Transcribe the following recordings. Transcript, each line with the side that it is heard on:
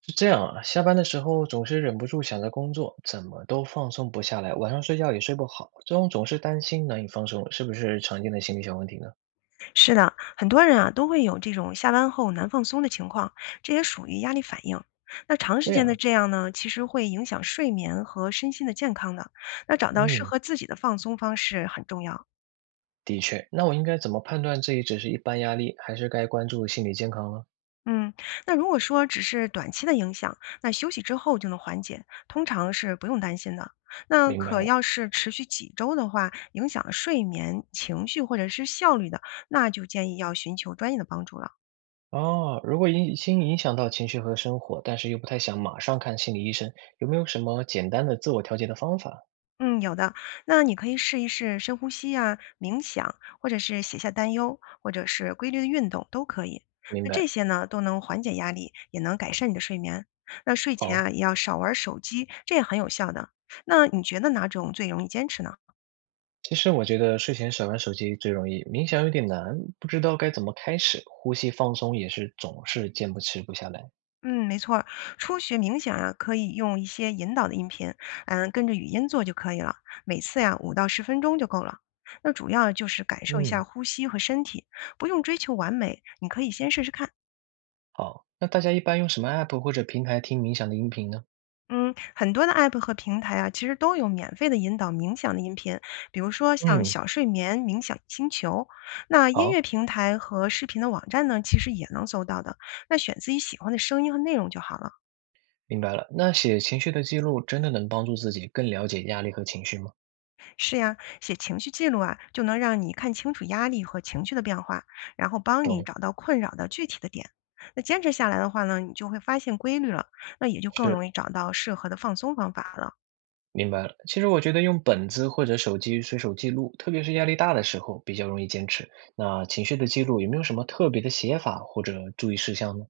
right: 是这样啊，下班的时候总是忍不住想着工作，怎么都放松不下来，晚上睡觉也睡不好，这种总是担心难以放松，是不是常见的心理小问题呢？
left: 是的，很多人啊都会有这种下班后难放松的情况，这也属于压力反应。那长时
right: 这
left: 间的
right: 样，
left: 这样呢，其实会影响睡眠和身心的健康的。那找到适
right: 嗯，
left: 合自己的放松方式很重要。
right: 的确。那我应该怎么判断自己只是一般压力，还是该关注心理健康呢？
left: 嗯，那如果说只是短期的影响，那休息之后就能缓解，通常是不用担心的。那
right: 明白
left: 可
right: 了。
left: 要是持续几周的话，影响睡眠、情绪或者是效率的，那就建议要寻求专业的帮助了。
right: 哦，如果已经影响到情绪和生活，但是又不太想马上看心理医生，有没有什么简单的自我调节的方法？
left: 嗯，有的。那你可以试一试深呼吸啊、冥想，或者是写下担忧，或者是规律的运动都可以。
right: 明
left: 那这
right: 白。
left: 些呢，都能缓解压力，也能改善你的睡眠。那睡前
right: 好。
left: 啊，也要少玩手机，这也很有效的。那你觉得哪种最容易坚持呢？
right: 其实我觉得睡前少玩手机最容易，冥想有点难，不知道该怎么开始，呼吸放松也是总是坚不持不下来。
left: 嗯，没错儿，初学冥想啊，可以用一些引导的音频，跟着语音做就可以了。每次呀，5到10分钟就够了。那主要就是感受一下
right: 嗯，
left: 呼吸和身体，不用追求完美，你可以先试试看。
right: 好，那大家一般用什么 app 或者平台听冥想的音频呢？
left: 嗯，很多的 App 和平台啊，其实都有免费的引导冥想的音频，比如说像
right: 嗯，
left: 小睡眠冥想星球。那音乐
right: 好，
left: 平台和视频的网站呢，其实也能搜到的。那选自己喜欢的声音和内容就好了。
right: 明白了。那写情绪的记录真的能帮助自己更了解压力和情绪吗？
left: 是呀，写情绪记录啊，就能让你看清楚压力和情绪的变化，然后帮你
right: 懂，
left: 找到困扰的具体的点。那坚持下来的话呢，你就会发现规律了，那也就更
right: 是，
left: 容易找到适合的放松方法了。
right: 明白了。其实我觉得用本子或者手机随手记录，特别是压力大的时候比较容易坚持。那情绪的记录有没有什么特别的写法或者注意事项呢？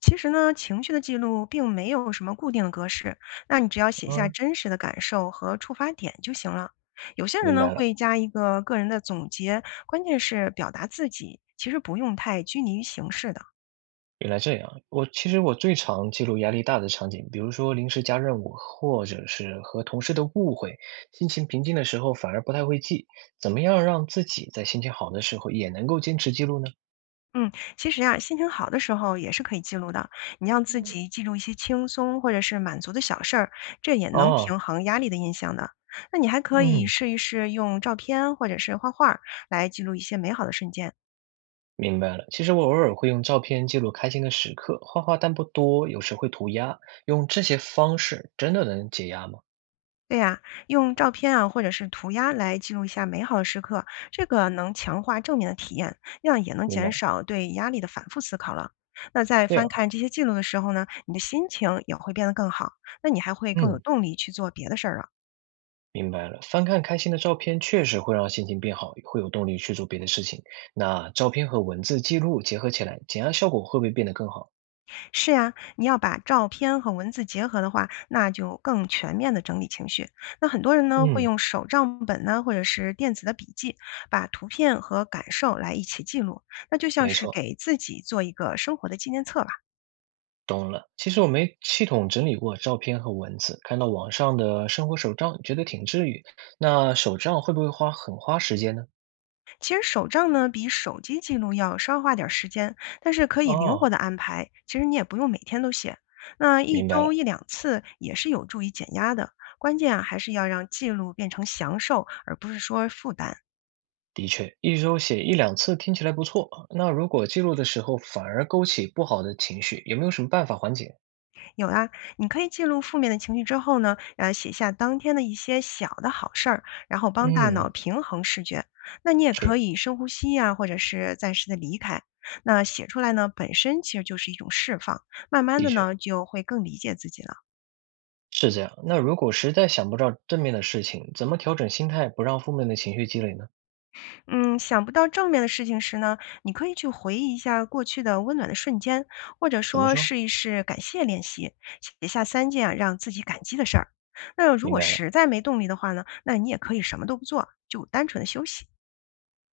left: 其实呢，情绪的记录并没有什么固定的格式，那你只要写下
right: 嗯，
left: 真实的感受和触发点就行了。有些人
right: 明
left: 呢
right: 白了。
left: 会加一个个人的总结，关键是表达自己，其实不用太拘泥于形式的。
right: 原来这样，我其实我最常记录压力大的场景，比如说临时加任务，或者是和同事的误会，心情平静的时候反而不太会记。怎么样让自己在心情好的时候也能够坚持记录呢？
left: 嗯，其实呀，心情好的时候也是可以记录的。你让自己记录一些轻松或者是满足的小事儿，这也能
right: 哦，
left: 平衡压力的印象的。那你还可以
right: 嗯，
left: 试一试用照片或者是画画儿来记录一些美好的瞬间。
right: 明白了。其实我偶尔会用照片记录开心的时刻，画画但不多，有时会涂鸦。用这些方式真的能解压吗？
left: 对呀，用照片啊，或者是涂鸦来记录一下美好的时刻，这个能强化正面的体验，那样也能
right: 明
left: 减
right: 白，
left: 少对压力的反复思考了。那在
right: 这
left: 翻
right: 样啊，
left: 看这些记录的时候呢，你的心情也会变得更好，那你还会更有
right: 嗯。
left: 动力去做别的事儿了。
right: 明白了，翻看开心的照片确实会让心情变好，会有动力去做别的事情。那照片和文字记录结合起来，减压效果会不会变得更好？
left: 是呀，你要把照片和文字结合的话，那就更全面的整理情绪。那很多人呢会
right: 嗯，
left: 用手账本呢，或者是电子的笔记，把图片和感受来一起记录，那就像
right: 没
left: 是
right: 错，
left: 给自己做一个生活的纪念册吧。
right: 懂了。其实我没系统整理过照片和文字，看到网上的生活手账，觉得挺治愈。那手账会不会花很花时间呢？
left: 其实手账呢，比手机记录要稍花点儿时间，但是可以灵活
right: 哦，
left: 的安排。其实你也不用每天都写，那一
right: 明白了。
left: 周一两次也是有助于减压的。关键啊，还是要让记录变成享受，而不是说负担。
right: 的确，一周写一两次听起来不错。那如果记录的时候反而勾起不好的情绪，有没有什么办法缓解？
left: 有啊，你可以记录负面的情绪之后呢，写下当天的一些小的好事儿，然后帮大脑
right: 嗯，
left: 平衡视觉。那你也
right: 是，
left: 可以深呼吸呀、或者是暂时的离开。那写出来呢，本身其实就是一种释放，慢慢
right: 的
left: 的
right: 确。
left: 呢，就会更理解自己了。
right: 是这样，那如果实在想不到正面的事情，怎么调整心态，不让负面的情绪积累呢？
left: 嗯，想不到正面的事情时呢，你可以去回忆一下过去的温暖的瞬间，或者
right: 怎么
left: 说
right: 说？
left: 试一试感谢练习，写下三件啊让自己感激的事儿。那如
right: 明
left: 果
right: 白了。
left: 实在没动力的话呢，那你也可以什么都不做，就单纯的休息。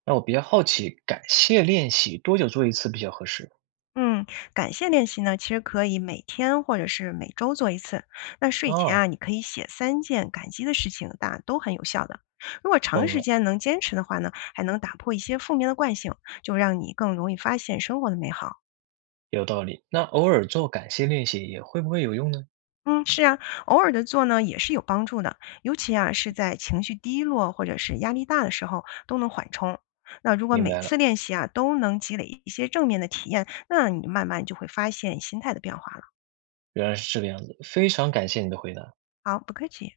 right: 那我比较好奇，感谢练习多久做一次比较合适？
left: 嗯，感谢练习呢，其实可以每天或者是每周做一次。那睡前
right: 啊，
left: 啊，你可以写三件感激的事情，那都很有效的。如果长
right: 懂
left: 时
right: 了，
left: 间能坚持的话呢，还能打破一些负面的惯性，就让你更容易发现生活的美好。
right: 有道理。那偶尔做感谢练习也会不会有用呢？
left: 嗯，是啊，偶尔的做呢也是有帮助的，尤其啊是在情绪低落或者是压力大的时候都能缓冲。那如果
right: 明
left: 每
right: 白了，
left: 次练习啊都能积累一些正面的体验，那你慢慢就会发现心态的变化了。
right: 原来是这个样子。非常感谢你的回答。
left: 好，不客气。